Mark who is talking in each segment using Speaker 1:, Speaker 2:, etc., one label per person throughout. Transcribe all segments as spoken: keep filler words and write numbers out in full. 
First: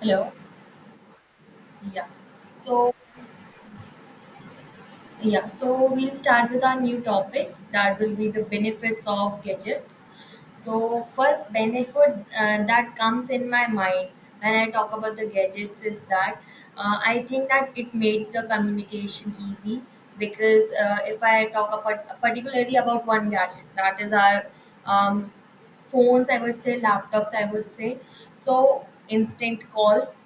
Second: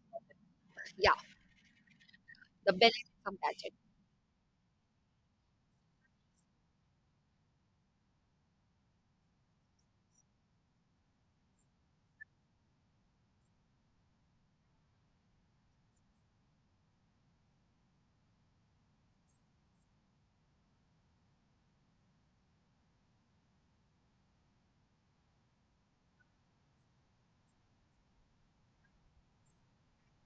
Speaker 1: Hello.
Speaker 2: Yeah,
Speaker 1: Yeah.
Speaker 2: the
Speaker 1: So
Speaker 2: benefits of gadget.
Speaker 1: yeah. So we'll start with our new topic that will be the benefits of gadgets. So first benefit uh, that comes in my mind when I talk about the gadgets is that uh, I think that it made the communication easy because uh, if I talk about particularly about one gadget that is our um, phones, I would say, laptops, I would say, so instant calls,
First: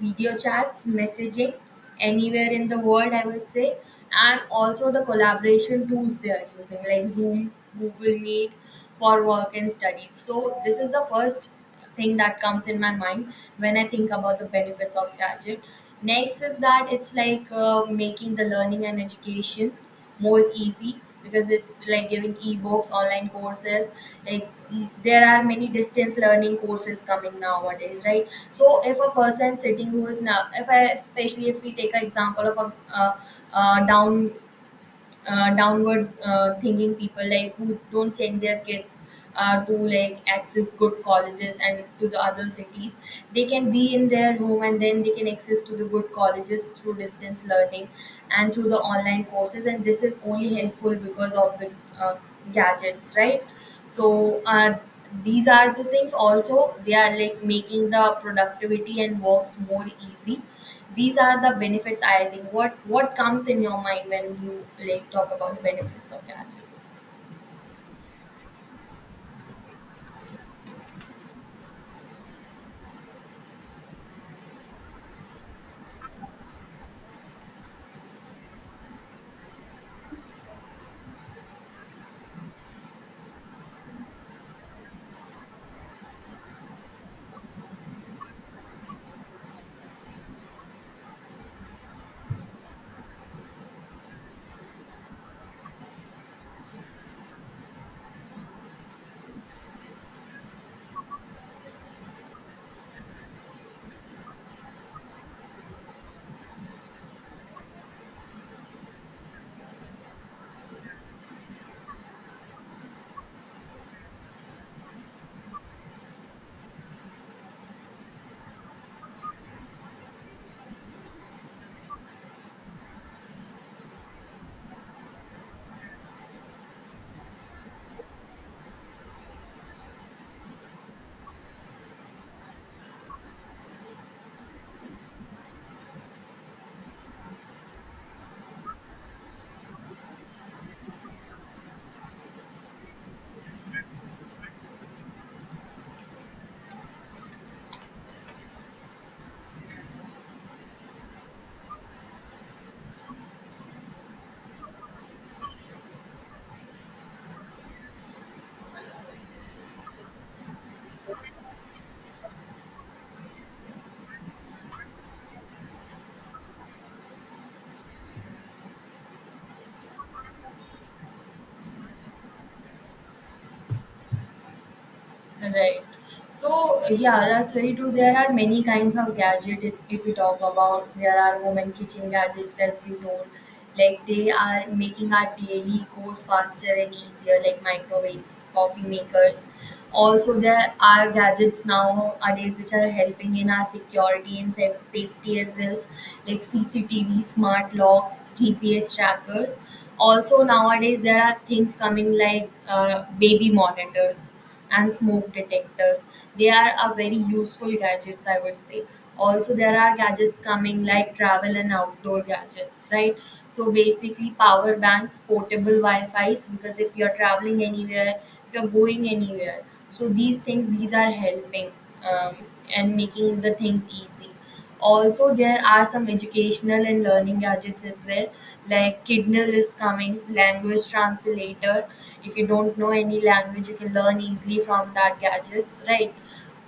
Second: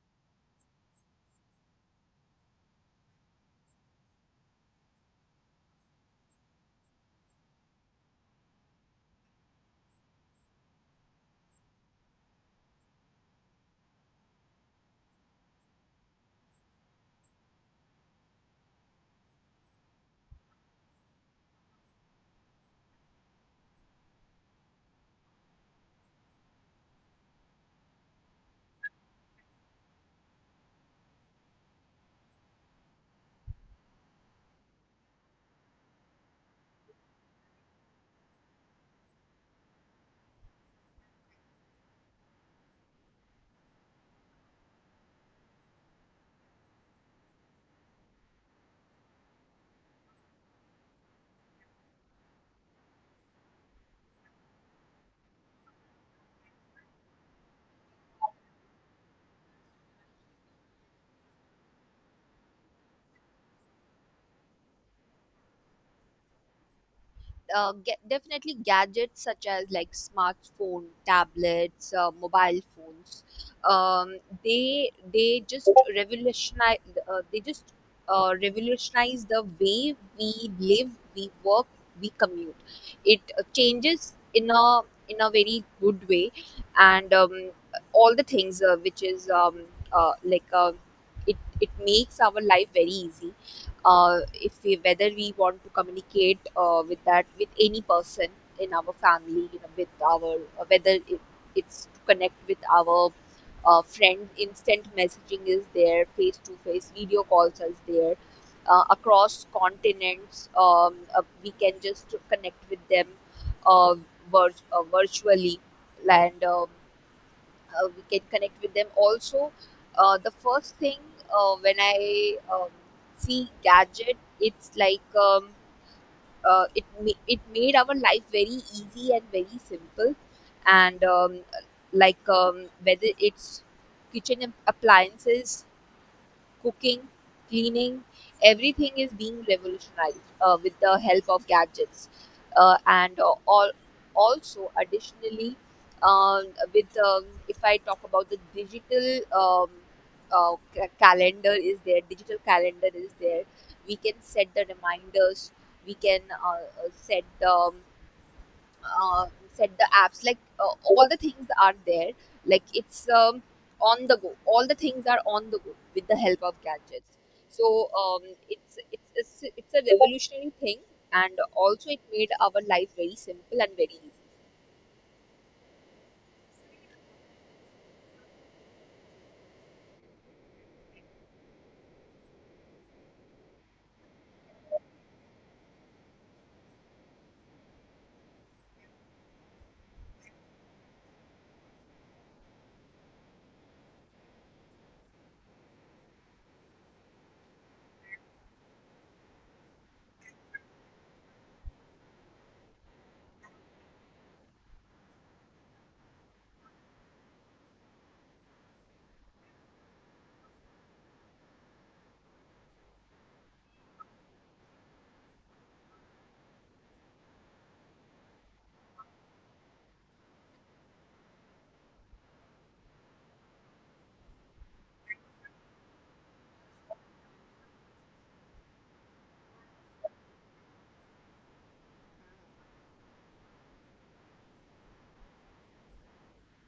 Speaker 1: video chats, messaging anywhere in the world, I would say, and also the collaboration tools they are using, like Zoom, Google Meet for work and study. So this is the first thing that comes in my mind when I think about the benefits of gadget. Next is that it's like uh, making the learning and education more easy because it's like giving ebooks, online courses, like mm, there are many distance learning courses coming nowadays, right? So if a person sitting who is now, if i, especially if we take an example of a uh, uh, down uh, downward uh, thinking people, like who don't send their kids uh, to like access good colleges and to the other cities, they can be in their home and then they can access to the good colleges through distance learning and through the online courses, and this is only helpful because of the uh, gadgets, right? So uh, these are the things, also they are like making the productivity and works more easy. These are the benefits. I think what what comes in your mind when you like talk about the benefits of gadget.
Speaker 2: uh, get, Definitely gadgets such as like smartphone tablets uh, mobile phones, um, they they just revolutionize. Uh, they just uh, Revolutionize the way we live, we work, we commute. It uh, changes in a, in a very good way. And um, All the things uh, which is um, uh, like uh, it it makes our life very easy. Uh, if we, whether we want to communicate uh, with that, with any person in our family, you know, with our, uh, whether it, it's to connect with our uh, friend, instant messaging is there, face to face video calls is there uh, across continents. Um, uh, we can just connect with them uh, vir- uh, virtually, and um, uh, we can connect with them. Also, uh, the first thing, uh, when I, um, see gadget, it's like, um, uh, it ma- it made our life very easy and very simple, and um, like um, whether it's kitchen ap- appliances, cooking, cleaning, everything is being revolutionized uh, with the help of gadgets. Uh, and uh, all, Also, additionally, um, with um, if I talk about the digital, um, uh, ca- calendar is there, digital calendar is there. We can set the reminders. We can uh, uh, set the, uh, set the apps, like uh, all the things are there, like it's um, on the go, all the things are on the go with the help of gadgets. so um, it's, it's it's it's a revolutionary thing, and also it made our life very simple and very
Speaker 1: Right. So uh, yeah, that's very true. There are many kinds of gadget. If, if we talk about, there are home and kitchen gadgets, as we know, like they are making our daily goes faster and easier, like microwaves, coffee makers. Also, there are gadgets nowadays which are helping in our security and sa- safety as well, like C C T V, smart locks, G P S trackers. Also, nowadays there are things coming like uh, baby monitors and smoke detectors. They are a very useful gadgets, I would say. Also, there are gadgets coming like travel and outdoor gadgets, right? So basically, power banks, portable Wi-Fi's, because if you're traveling anywhere, if you're going anywhere, so these things, these are helping um, and making the things easy. Also, there are some educational and learning gadgets as well, like Kidnal is coming, language translator. If you don't know any language, you can learn easily from that gadgets, right?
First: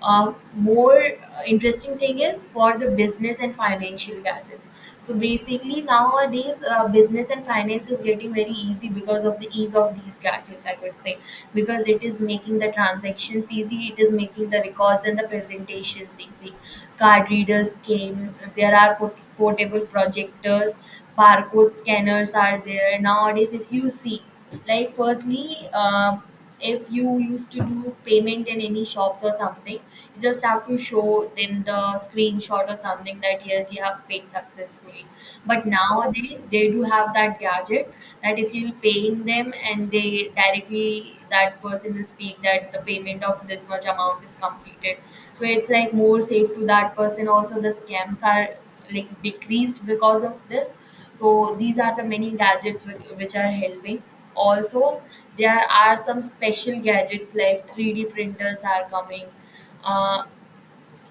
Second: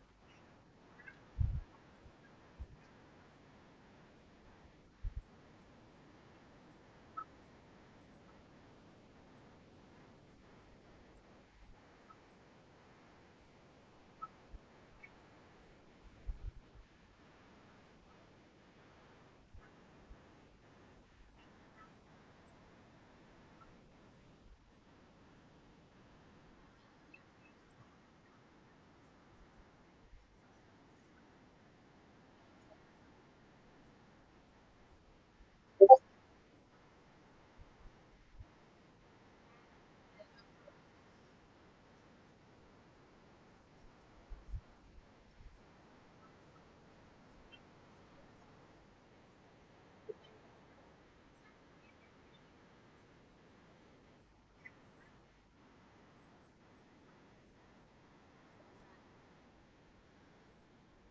Speaker 1: Um, more uh, interesting thing is for the business and financial gadgets. So basically, nowadays uh, business and finance is getting very easy because of the ease of these gadgets, I could say, because it is making the transactions easy, it is making the records and the presentations easy. Card readers came, there are port- portable projectors, barcode scanners are there nowadays. If you see, like firstly, um if you used to do payment in any shops or something, you just have to show them the screenshot or something that yes, you have paid successfully. But
Speaker 2: easy.
Speaker 1: nowadays, they do have that gadget that if you pay in them, and they directly, that person will speak that the payment of this much amount is completed. So it's like more safe to that person. Also, the scams are like decreased because of this. So these are the many gadgets with, which are helping. Also, there are some special gadgets like three D printers are coming. Uh,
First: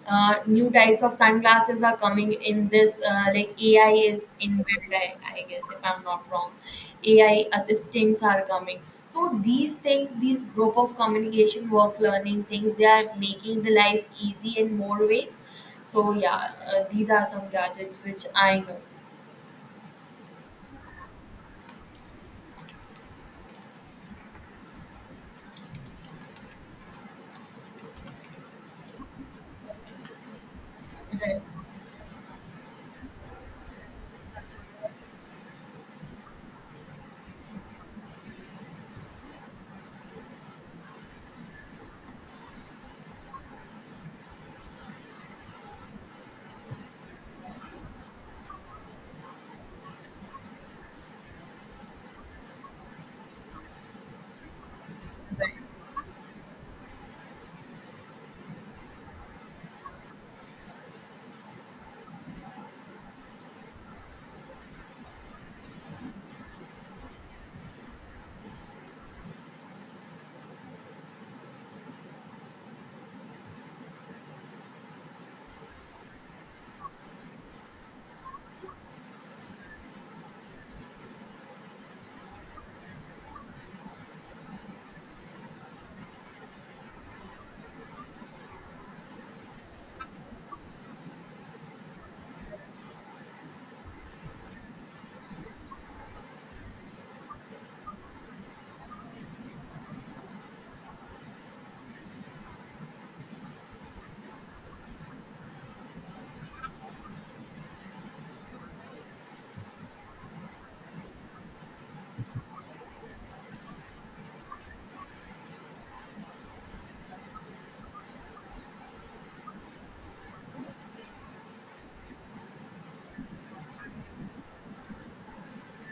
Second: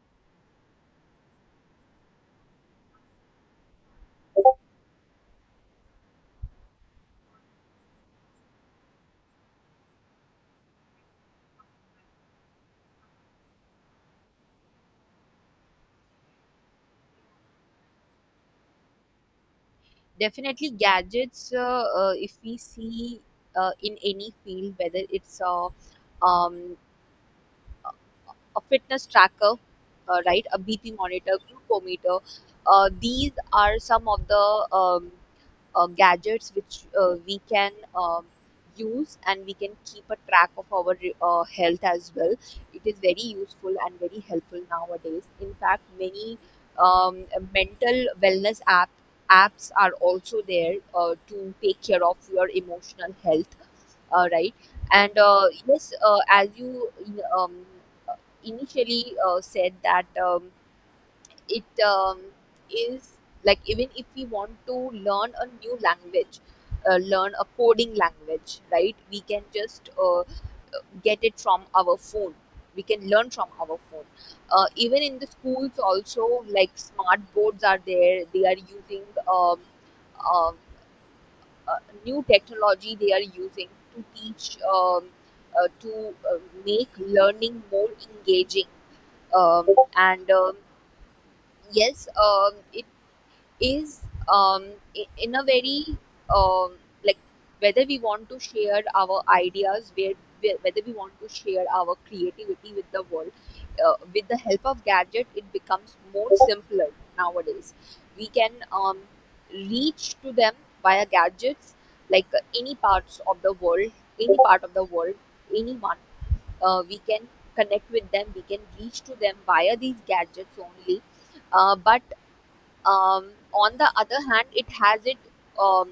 Speaker 1: uh, new types of sunglasses are coming in this. Uh, like A I is inbuilt, I, I guess if I'm not wrong. A I assistants are coming. So these things, these group of communication, work, learning things, they are making the life easy in more ways. So yeah, uh, these are some gadgets which I know.
Speaker 2: Definitely gadgets, uh, uh, if we see uh, in any field, whether it's a, um, a fitness tracker, uh, right, a B P monitor, glucometer. Uh, these are some of the um, uh, gadgets which uh, we can um, use, and we can keep a track of our uh, health as well. It is very useful and very helpful nowadays. In fact, many um, mental wellness app apps are also there uh, to take care of your emotional health, uh, right. And uh, yes, uh, as you um, initially uh, said that, um, it um, is, like, even if we want to learn a new language, uh, learn a coding language, right, we can just uh, get it from our phone, we can learn from our phone. Uh, even in the schools also, like, smart boards are there, they are using um, um, uh, new technology, they are using to teach, um, uh, to uh, make learning more engaging, um, and um, yes, um, it is, um, i- in a very um, like, whether we want to share our ideas, where where- whether we want to share our creativity with the world, uh, with the help of gadget, it becomes more simpler nowadays. We can um, reach to them via gadgets, like, uh, any parts of the world any part of the world, anyone, uh, we can connect with them, we can reach to them via these gadgets only. Uh, but um, on the other hand, it has it. Um,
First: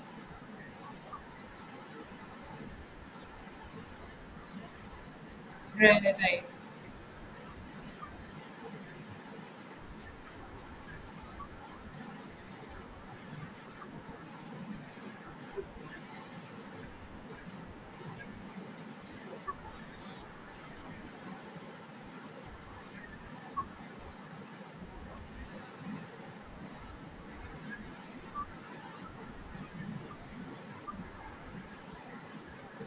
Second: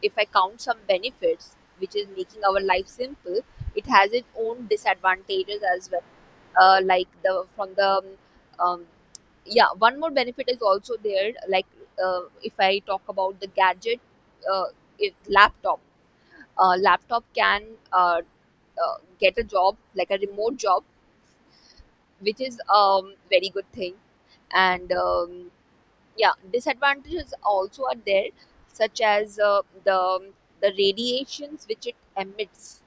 Speaker 2: if I count some benefits, which is making our life simple, it has its own disadvantages as
Speaker 1: Right,
Speaker 2: well.
Speaker 1: right, right,
Speaker 2: Uh, like the from the um, yeah, one more benefit is also there. Like, uh, if I talk about the gadget, uh, it, laptop. Uh, laptop can uh, uh, get a job, like a remote job, which is um very good thing. And um, Yeah, disadvantages also are there, such as uh, the the radiations which it emits,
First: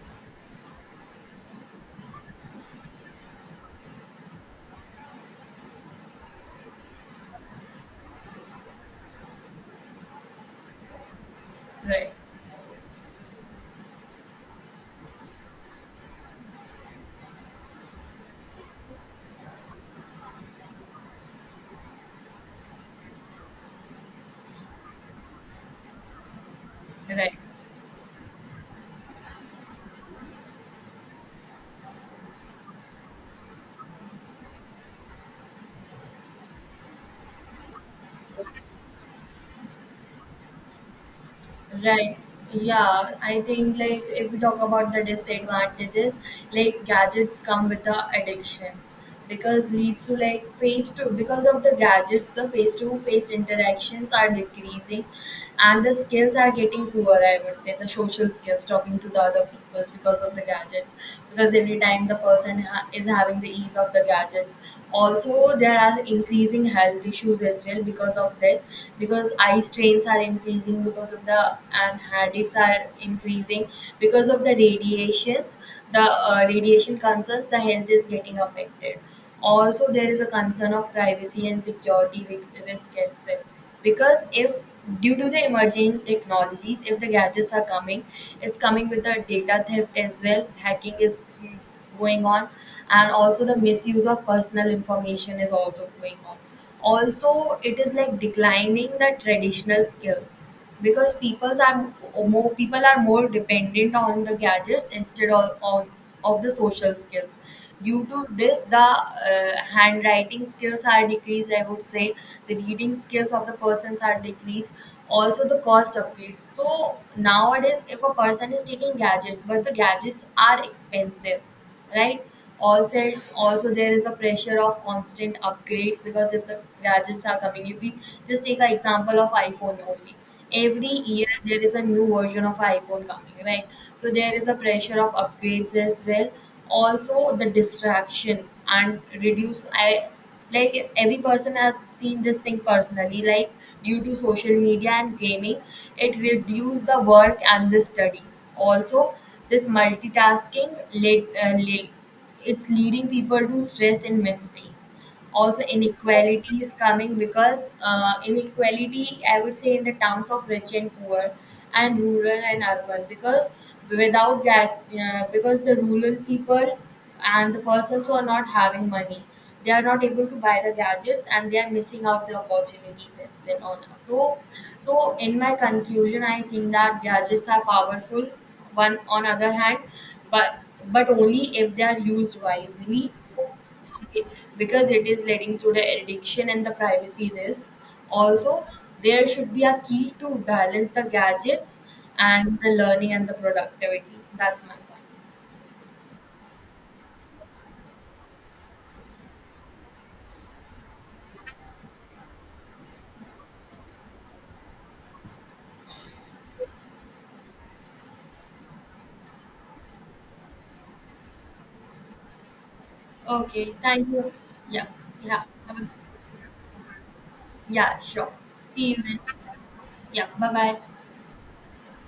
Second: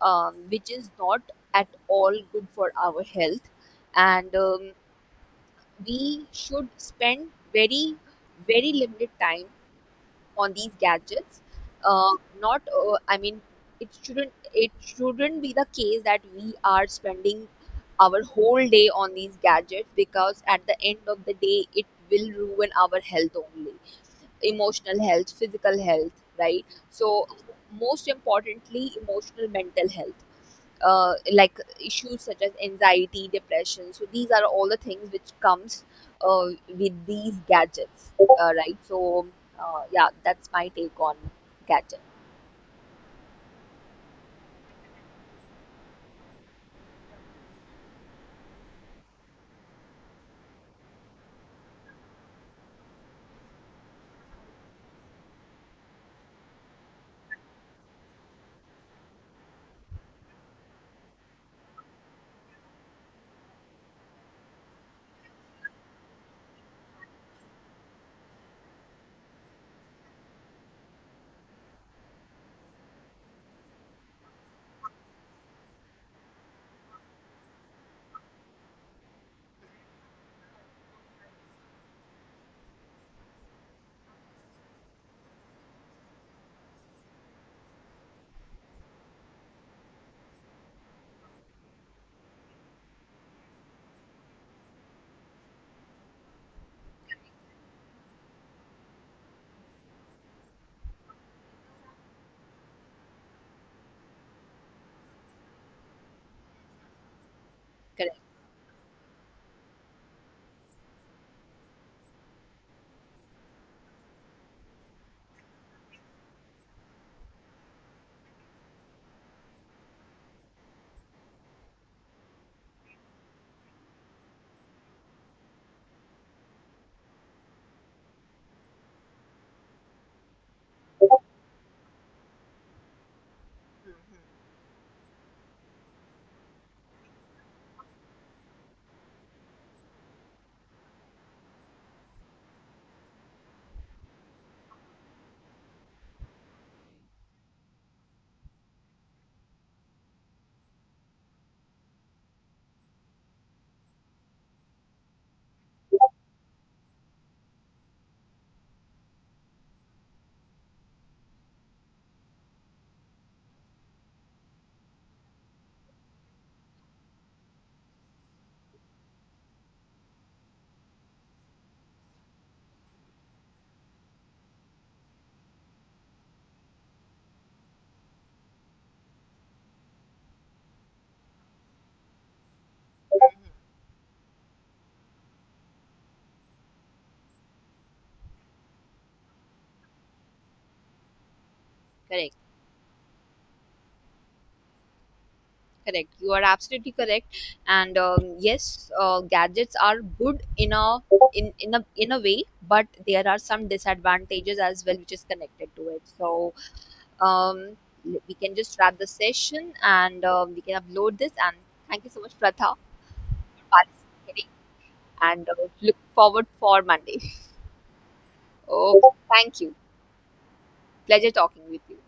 Speaker 2: um, which is not at all good for our health, and um, we should spend very, very limited time on these gadgets. Uh,
Speaker 1: right.
Speaker 2: not, uh, I mean, it shouldn't it shouldn't be the case that we are spending our whole day on these gadgets, because at the end of the day it will ruin our health only. Emotional health, physical health, right? So,
Speaker 1: Right.
Speaker 2: most importantly, emotional mental health, uh, like issues such as anxiety, depression. So, these are all the things which comes uh, with these gadgets, uh, right? So, uh, yeah, that's my take on gadget.
Speaker 1: right. Yeah, I think like if we talk about the disadvantages, like gadgets come with the addictions because leads to like face to, because of the gadgets, the face to face interactions are decreasing and the skills are getting poor, I would say, the social skills, talking to the other people because of the gadgets. Because every time the person ha- is having the ease of the gadgets, also there are increasing health issues as well because of this, because eye strains are increasing because of the, and headaches are increasing because of the radiations, the uh, radiation concerns, the health is getting affected. Also there is a concern of privacy and security ri- risk as well, because if, due to the emerging technologies, if the gadgets are coming, it's coming with the data theft as well, hacking is going on, and also the misuse of personal information is also going on. Also it is like declining the traditional skills because peoples are, more people are more dependent on the gadgets instead of, on of the social skills. Due
Speaker 2: Correct.
Speaker 1: to this, the uh, handwriting skills are decreased, I would say. The reading skills of the persons are decreased. Also, the cost upgrades. So nowadays, if a person is taking gadgets, but the gadgets are expensive, right? Also, also there is a pressure of constant upgrades, because if the gadgets are coming, if we just take an example of iPhone only, every year there is a new version of iPhone coming, right? So
Speaker 2: Mhm.
Speaker 1: there is a pressure of upgrades as well. Also the distraction and reduce, i, like every person has seen this thing personally, like due to social media and gaming, it reduced the work and the studies also. This multitasking led, uh, led, it's leading people to stress and mistakes. Also inequality is coming because uh, inequality, I would say, in the terms of rich and poor and rural and urban, because without that uh, because the rural people and the persons who are not having money, they are not able to buy the gadgets and they are missing out the opportunities as well on, so, so in my conclusion, I think that gadgets are powerful, one on other hand, but but only if they are used wisely. Okay, because it is leading to the addiction and the privacy risk. Also, there should be a key to balance the gadgets
Speaker 2: Correct.
Speaker 1: and the learning and the productivity. That's my
Speaker 2: Correct, you are absolutely correct. And um, yes, uh, gadgets are good in a, in in a in a way, but there are some disadvantages as well, which is connected to it. So, um, we can just wrap the session, and, um, we can upload this. And thank you so much, Pratha,
Speaker 1: point. Okay,
Speaker 2: for
Speaker 1: thank you.
Speaker 2: participating.
Speaker 1: Yeah, yeah,
Speaker 2: And uh,
Speaker 1: have a-
Speaker 2: look forward for Monday.
Speaker 1: yeah, sure. See you
Speaker 2: Oh,
Speaker 1: then.
Speaker 2: thank you.
Speaker 1: Yeah, bye bye.
Speaker 2: Pleasure talking with you.